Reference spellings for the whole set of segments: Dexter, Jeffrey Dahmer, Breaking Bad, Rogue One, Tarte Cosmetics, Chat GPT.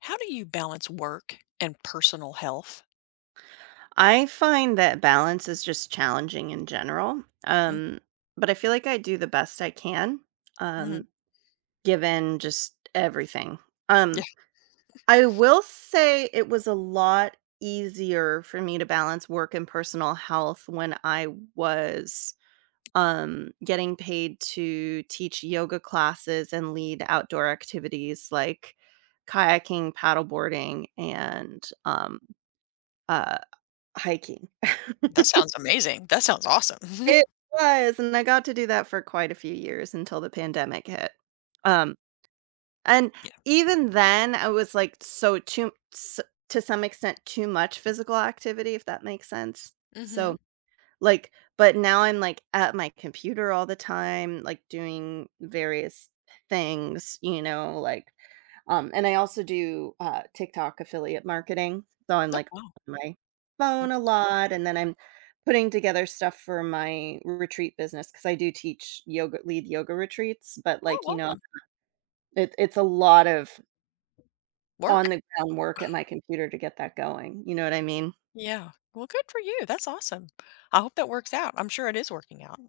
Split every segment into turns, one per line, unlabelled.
How do you balance work and personal health?
I find that balance is just challenging in general.
Mm,
But I feel like I do the best I can, um,
mhm.
given just everything.
Yeah,
Um, I will say it was a lot easier for me to balance work and personal health when I was getting paid to teach yoga classes and lead outdoor activities like kayaking, paddleboarding, and uh hiking.
that sounds amazing. That sounds awesome.
It was, and I got to do that for quite a few years until the pandemic hit. Um, and
Yeah.
even then, I was, so too s to some extent, too much physical activity, if that makes sense. So,
Mhm.
like but now I'm, at my computer all the time, doing various things, and I also do, TikTok affiliate marketing, so I'm,
Oh, wow.
on my phone a lot, and then I'm putting together stuff for my retreat business because I do teach yoga lead yoga retreats, but,
Oh, awesome.
it's a lot of on
Work.
the ground work at my computer to get that going, you know what I mean?
Yeah. Well, good for you. That's awesome. I hope that works out. I'm sure it is working out.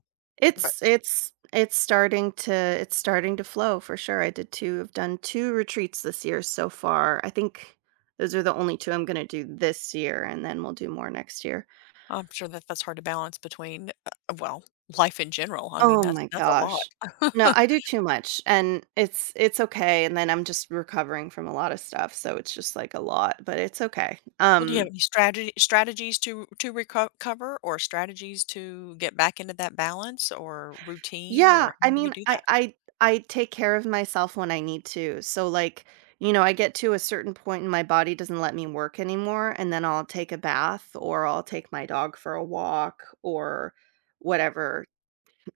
But
It's starting to flow for sure. I've done 2 retreats this year so far. I think those are the only 2 I'm gonna do this year, and then we'll do more next year.
I'm sure that that's hard to balance between, well, life in general. I mean,
Oh
that's
my
that's a lot.
gosh. No, I do too much, and it's okay, and then I'm just recovering from a lot of stuff, so it's just, like, a lot, but it's okay.
Well, do you have any strategy strategies to recover or strategies to get back into that balance or routine,
Yeah,
or
I
how do you
mean,
do that?
I take care of myself when I need to, so, I get to a certain point and my body doesn't let me work anymore, and then I'll take a bath, or I'll take my dog for a walk, or whatever.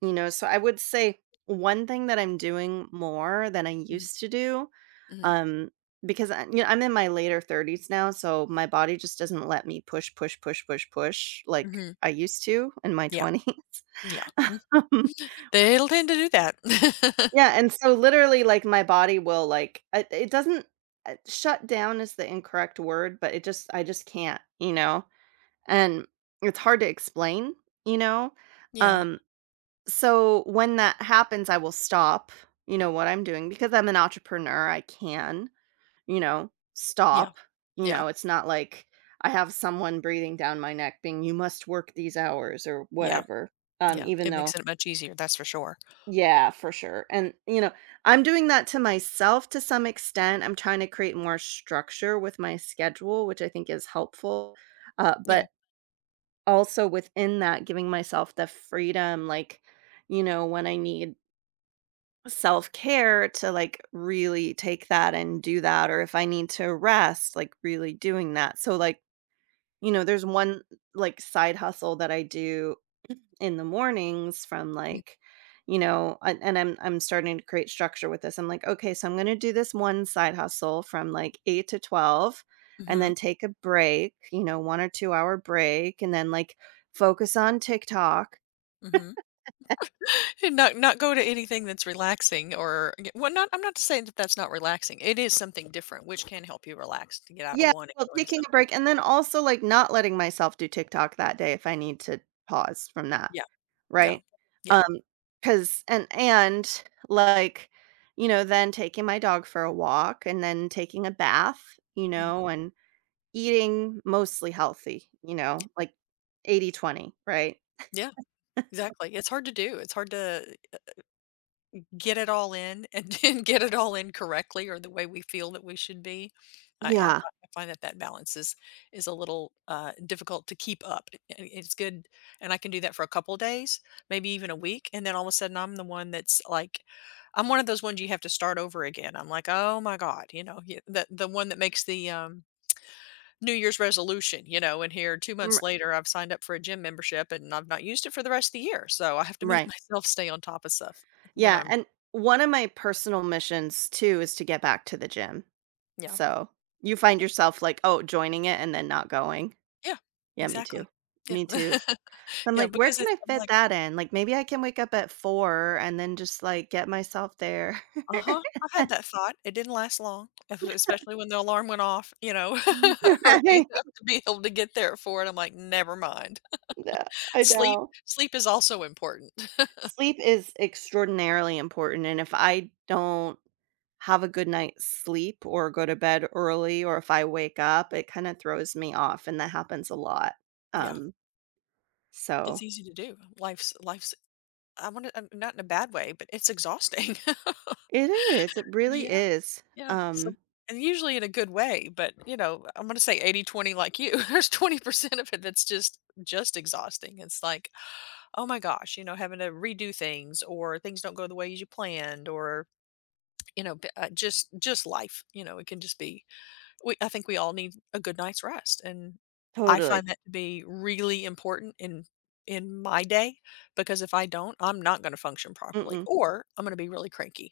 You know, so I would say one thing that I'm doing more than I
Mhm.
used to do,
Mhm.
um, because I'm in my later 30s now, so my body just doesn't let me push, push, push, push, push like
Mhm.
I used to in my
Yeah,
20s.
yeah. Mm.
Um,
They'll tend to do that.
yeah, and so literally, like my body will like it doesn't shut down is the incorrect word, but it just I just can't, you know, and it's hard to explain, you know,
Yeah,
um So when that happens, I will stop, you know, what I'm doing because I'm an entrepreneur. I can, you know,
yeah,
stop. You
yeah,
know, it's not like I have someone breathing down my neck being, you must work these hours or
yeah,
whatever.
yeah.
Even
It makes
though,
it much easier, that's for sure.
yeah, for sure. And, you know, I'm doing that to myself to some extent. I'm trying to create more structure with my schedule, which I think is helpful. Uh,
Yeah.
but also within that, giving myself the freedom, when I need self-care to like really take that and do that, or if I need to rest, like really doing that. So there's one side hustle that I do in the mornings from
Mm,
you know and I'm starting to create structure with this. I'm like, okay, so I'm going to do this one side hustle from like 8 to 12 and
mhm,
then take a break, you know, 1 or 2 hour break, and then like focus on TikTok.
mhm. And not go to anything that's relaxing, or y well, not I'm not saying that that's not relaxing, it is something different, which can help you relax, to get out of
Yeah,
one and
well,
go into
taking a
something.
break and then also, like, not letting myself do TikTok that day if I need to pause from that,
Yeah, yeah,
right?
yeah.
Um, because and, like, you know, then taking my dog for a walk and then taking a bath, you
Mhm.
know, and eating mostly healthy, you know, like 80/20, right?
Yeah, exactly. It's hard to do, it's hard to get it all in, and and get it all in correctly, or the way we feel that we should be.
Yeah,
Find, I find that that balance is a little difficult to keep up. It's good, and I can do that for a couple of days, maybe even a week, and then all of a sudden I'm the one that's like, I'm one of those ones you have to start over again. I'm like, oh my god, you know, the one that makes the New Year's resolution, you know, and here 2 months
r
later I've signed up for a gym membership and I've not used it for the rest of the year, so I have to make
right.
myself stay on top of stuff when
Yeah,
I'm
and one of my personal missions too is to get back to the gym.
yeah.
So, you find yourself like, oh, joining it and then not going.
Yeah,
Yeah, me too.
exactly. Yeah.
Me too. So I'm
Yeah,
like, "Where
because
can
it's
I
I'm
fit
like,
that in?" Like, maybe I can wake up at 4 and then just, like, get myself there.
"Uh-huh, I had that thought." It didn't last long, es especially when the alarm went off, you know, early
Right?
enough to be able to get there for it. I'm like, "Never mind."
No, I
Sleep
know.
Sleep is also important.
Sleep is extraordinarily important, and if I don't have a good night's sleep or go to bed early, or if I wake up, it kinda throws me off, and that happens a lot.
Yeah,
Um,
it's
so
easy to do. Life's I wanna not in a bad way, but it's exhausting.
it is, it
Yeah,
really is.
yeah, so
Um,
and usually in a good way, but, you know, I'm gonna say 80/20 like you. There's 20% of it that's just exhausting. It's like oh my gosh, you know, having to redo things, or things don't go the way as you planned, or, you know, just life, you know, it can just be we I think we all need a good night's rest. And I
Totally.
find that to be really important in my day, because if I don't, I'm not going to function properly,
Mm-mm.
or I'm going to be really cranky.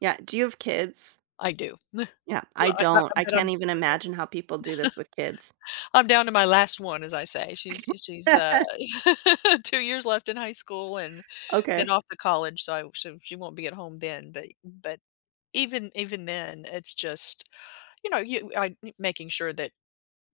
Yeah, do you have kids?
I do.
Yeah, I
I
don't. I
bet
can't even imagine how people do this with kids.
I'm down to my last one, as I say. She's, 2 years left in high school, and then
Okay.
off to college, so I so she won't be at home then, but even even then, it's just, you know, you I making sure that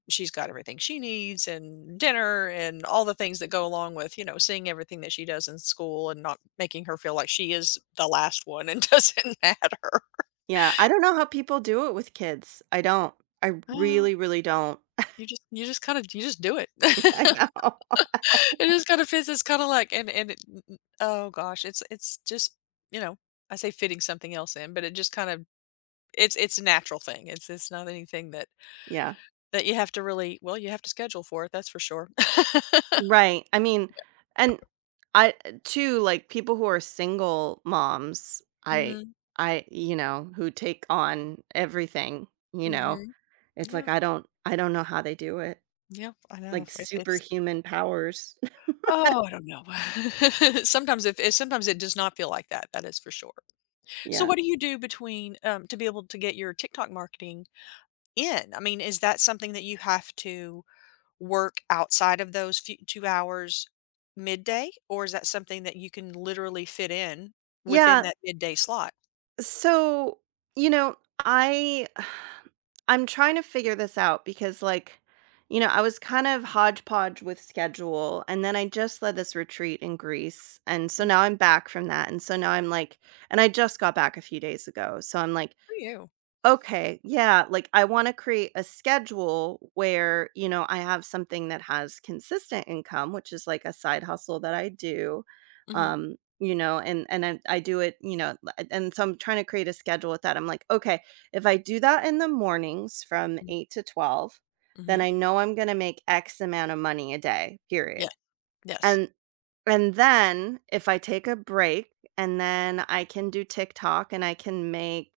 she's got everything she needs, and dinner, and all the things that go along with, you know, seeing everything that she does in school, and not making her feel like she is the last one and doesn't matter.
Yeah, I don't know how people do it with kids. I don't. I
Well,
really, really don't.
you just kinda you just do it.
I know.
It just kinda fits, it's kinda like and it n n oh gosh, it's just, you know, I say fitting something else in, but it just kind of it's a natural thing. It's not anything that
Yeah.
that you have to really well, you have to schedule for it, that's for sure.
Right. I mean, and I too like people who are single moms,
Mhm,
who take on everything, you know.
mhm.
It's like
Yeah,
I don't know how they do it.
yeah, I know,
Like
it it's
superhuman powers.
oh, I don't know. Sometimes if it sometimes it does not feel like that, that is for sure. So
Yeah.
what do you do between, to be able to get your TikTok marketing in? I mean, is that something that you have to work outside of those few 2 hours midday, or is that something that you can literally fit in within
Yeah.
that midday slot?
So, you know, I I'm trying to figure this out because I was kind of hodgepodge with schedule, and then I just led this retreat in Greece, and so now I'm back from that, and so now I'm like and I just got back a few days ago. So I'm like,
For you.
okay, yeah, like, I wanna create a schedule where, you know, I have something that has consistent income, which is, like, a side hustle that I do,
Mhm.
you know, and I do it, you know, li and so I'm trying to create a schedule with that. I'm like, "Okay, if I do that in the mornings from
Mm,
8 to 12, then
mhm.
I know I'm gonna make X amount of money a day,
Yeah,
period."
yes.
And and then if I take a break, and then I can do TikTok and I can make,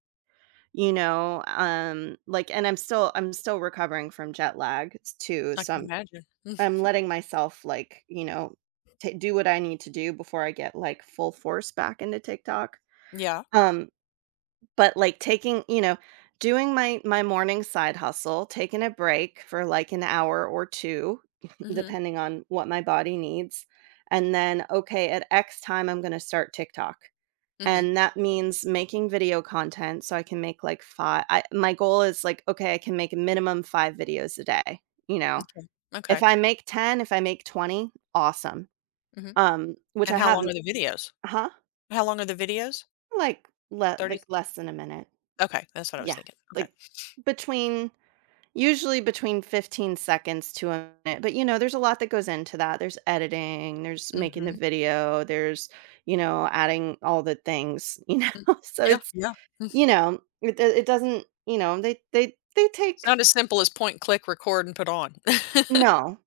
and I'm still recovering from jet lag too,
I
so
can imagine.
I'm
Mhm.
letting myself, like, you know, ta do what I need to do before I get, like, full force back into TikTok.
Yeah.
Um, but, like, doing my morning side hustle, taking a break for, like, an hour or 2,
Mhm,
depending on what my body needs, and then, "Okay, at X time, I'm gonna start TikTok."
mhm.
And that means making video content so I can make, like, 5 I my goal is, like, okay, I can make a minimum 5 videos a day, you know?
Okay. Okay.
If I make 10, if I make 20, awesome.
Mhm.
Which
And
I
how
have
long
m
are the videos?
Huh?
How long are the videos?
Like,
30
less than a minute.
Okay, that's what I was
Yeah.
thinking. Okay.
Like, between usually between 15 seconds to a minute, but, you know, there's a lot that goes into that. There's editing, there's making the
Mhm.
video, there's, you know, adding all the things. You
Mm.
know? So
Yeah,
it's
yeah. Mm.
you know, it doesn't you know, they
It's not
take
as simple as point, click, record, and put on.
no,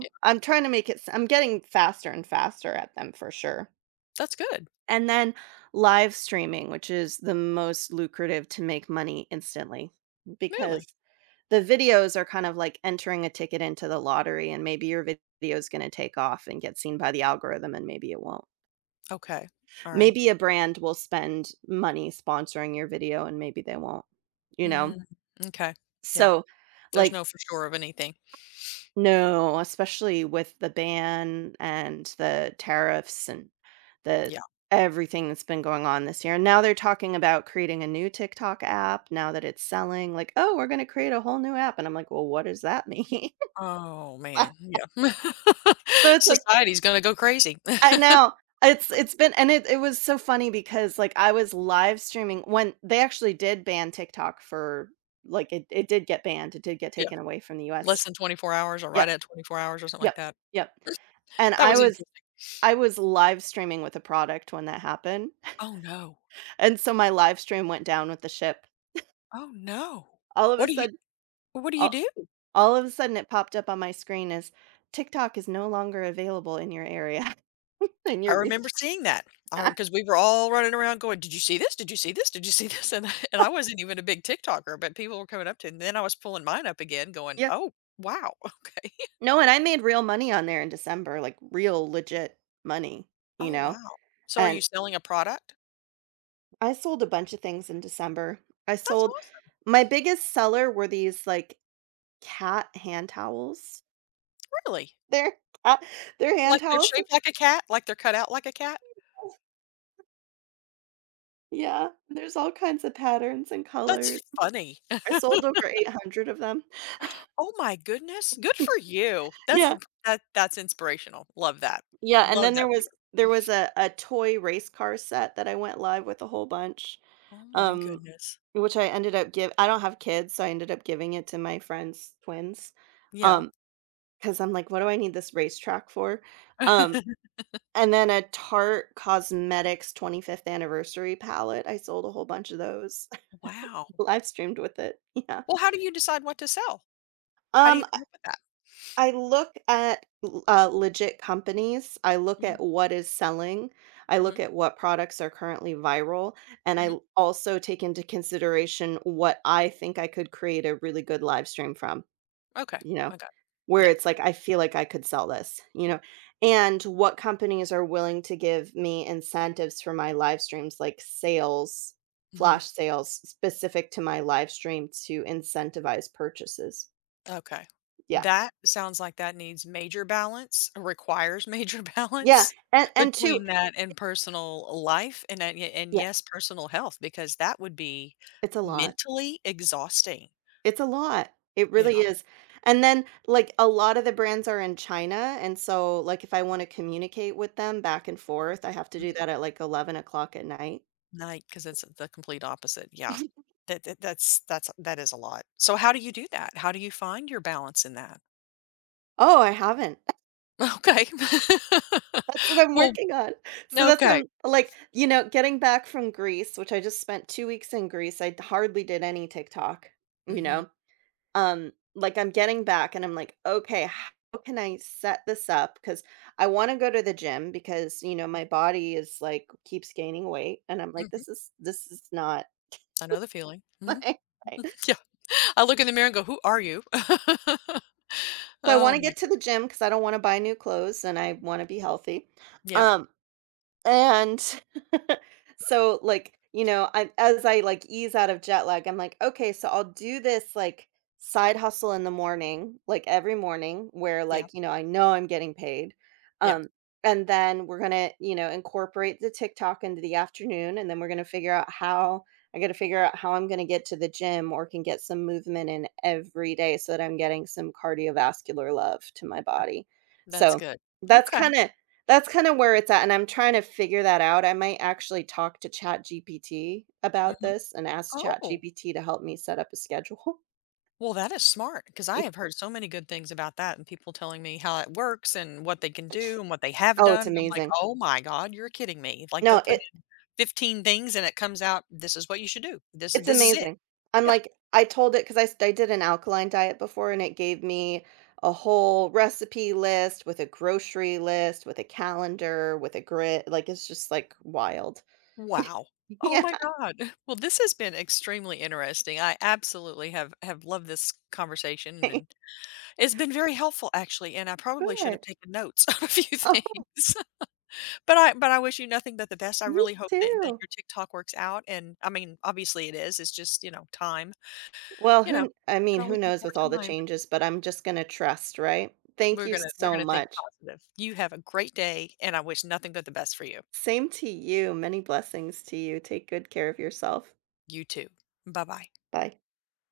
Yeah,
I'm trying to make it s I'm getting faster and faster at them for sure.
that's good.
And then live streaming, which is the most lucrative to make money instantly because
Really?
the videos are kind of like entering a ticket into the lottery, and maybe your video is gonna take off and get seen by the algorithm and maybe it won't.
Okay. Alright.
Maybe a brand will spend money sponsoring your video and maybe they won't, you know?
Mhm. M'kay. Yeah.
So,
There's
like
no for sure of anything.
no, especially with the ban and the tariffs and the
Yeah.
everything that's been going on this year. And now they're talking about creating a new TikTok app now that it's selling, like, "Oh, we're gonna create a whole new app." And I'm like, "Well, what does that mean?"
Oh,
I-
man. Yeah.
So it's like
Society's gonna go crazy.
I know. It's been, and it was so funny because, like, I was live streaming when they actually did ban TikTok for like, it did get banned, it did get
Yeah.
taken away from the
Less
US.
than 24 hours, or right
Yep,
at 24 hours or something like
yep,
that.
yep. And
That was interesting.
I was live streaming with a product when that happened,
Oh, no.
and so my live stream went down with the ship.
Oh, no.
All of
What
a
do you
sudden
what do you
all
do?
all of a sudden, it popped up on my screen as, "TikTok is no longer available in your area, in
I
your
remember
region."
seeing that, because we were all running around going, "Did you see this? Did you see this? Did you see this?" And I wasn't even a big TikToker, but people were coming up to, and then I was pulling mine up again going,
Yeah.
"Oh, wow. Okay.
No, and I made real money on there in December, like, real legit money, you
Oh,
know?
wow." So are you
And
selling a product?
I sold a bunch of things in December. I
That's
sold
awesome.
My biggest seller were these, like, cat hand towels.
Really?
They're cat they're hand
Like they're
towels.
shaped like a cat? Like they're cut out like a cat?
Yeah, there's all kinds of patterns and
That's
colors.
funny.
I sold over 800 of them.
Oh my goodness, good for you.
Yeah,
That that's inspirational. Love that.
yeah, and
Love
then
that
there
for you.
was there was a toy race car set that I went live with a whole bunch,
Oh my
um,
goodness.
which I ended up give I don't have kids, so I ended up giving it to my friend's twins,
Yeah.
because 'cause I'm like, "What do I need this racetrack for?" Um, and then a Tarte Cosmetics 25th anniversary palette, I sold a whole bunch of those.
Wow.
Live streamed with it, yeah.
Well, how do you decide what to sell? How do you
Um
come up with that?
I look at l legit companies, I look
Mhm,
at what is selling, I look
mhm,
at what products are currently viral, and I
mhm.
l also take into consideration what I think I could create a really good live stream from,
Okay,
you know?
I got it.
Where
Yeah.
it's like, I feel like I could sell this, you know? And what companies are willing to give me incentives for my live streams, like sales,
Mhm.
flash sales specific to my live stream to incentivize purchases.
Okay.
Yeah.
That sounds like that needs major balance, requires major
Yeah,
balance
and and two,
between that and personal life, and and
yeah.
yes, personal health, because that would be
It's a lot.
mentally exhausting.
It's a lot. It
Yeah.
really is. And then, like, a lot of the brands are in China, and so, like, if I wanna communicate with them back and forth, I have to do
Mhm.
that at, like, 11 o'clock at night.
Like, because it's the complete opposite. Yeah. That's that is a lot. So how do you do that? How do you find your balance in that?
Oh, I haven't.
Okay.
That's what I'm
well,
working on. So that's why
okay.
I'm like, you know, getting back from Greece, which I just spent 2 weeks in Greece, I hardly did any TikTok, you
hmm
know? Like, I'm getting back and I'm like, "Okay, how can I set this up? Because I wanna go to the gym because, you know, my body is, like, keeps gaining weight, and I'm like, "This
hmm
is not
I know the feeling. Mm-hmm.
like right."
Yeah. I look in the mirror and go, "Who are you?"
So I
Oh
wanna
my
get to the
goodness.
gym because I don't wanna buy new clothes and I wanna be healthy.
Yeah,
Um And So, I as I, like, ease out of jet lag, I'm like, "Okay, so I'll do this, like, side hustle in the morning, like, every morning where,
yeah,
you know, I know I'm getting paid,
yeah.
um, and then we're gonna, you know, incorporate the TikTok into the afternoon, and then we're gonna figure out how I gotta figure out how I'm gonna get to the gym or can get some movement in every day so that I'm getting some cardiovascular love to my
Uh,
body."
that's
So,
good.
that's
Okay.
kinda that's kind of where it's at, and I'm trying to figure that out. I might actually talk to Chat GPT about
Mhm.
this and ask Chat
Oh,
GPT to help me set up a schedule.
well, that is smart, because I have heard so many good things about that, and people telling me how it works and what they can do and what they have
Oh,
done,
it's
and I'm like,
amazing.
"Oh my god, you're kidding me." Like, they'll
No,
put
it
in 15 things and it comes out, "This is what you should do.
It's
This is it."
amazing. I'm
Yeah.
like I told it it, 'cause I did an alkaline diet before, and it gave me a whole recipe list with a grocery list, with a calendar, with a grid, like, it's just, like, wild.
Wow. Oh
Yeah.
my god. Well, this has been extremely interesting. I absolutely have loved this conversation, and It's been very helpful actually, and I probably should have
Good.
taken notes on a few
Oh,
things. But I wish you nothing but the best. I
you
really hope that, that
too.
your TikTok works out, and I mean, obviously it is. It's just, you know, time.
Well,
You
who
know, you
kn I mean,
can always
who
make
knows with all the
more time.
changes, but I'm just gonna trust, right? Thank you
We're
so
gonna think
much.
positive. You have a great day, and I wish nothing but the best for you.
Same to you, many blessings to you, take good care of yourself.
You too. Bye bye.
Bye.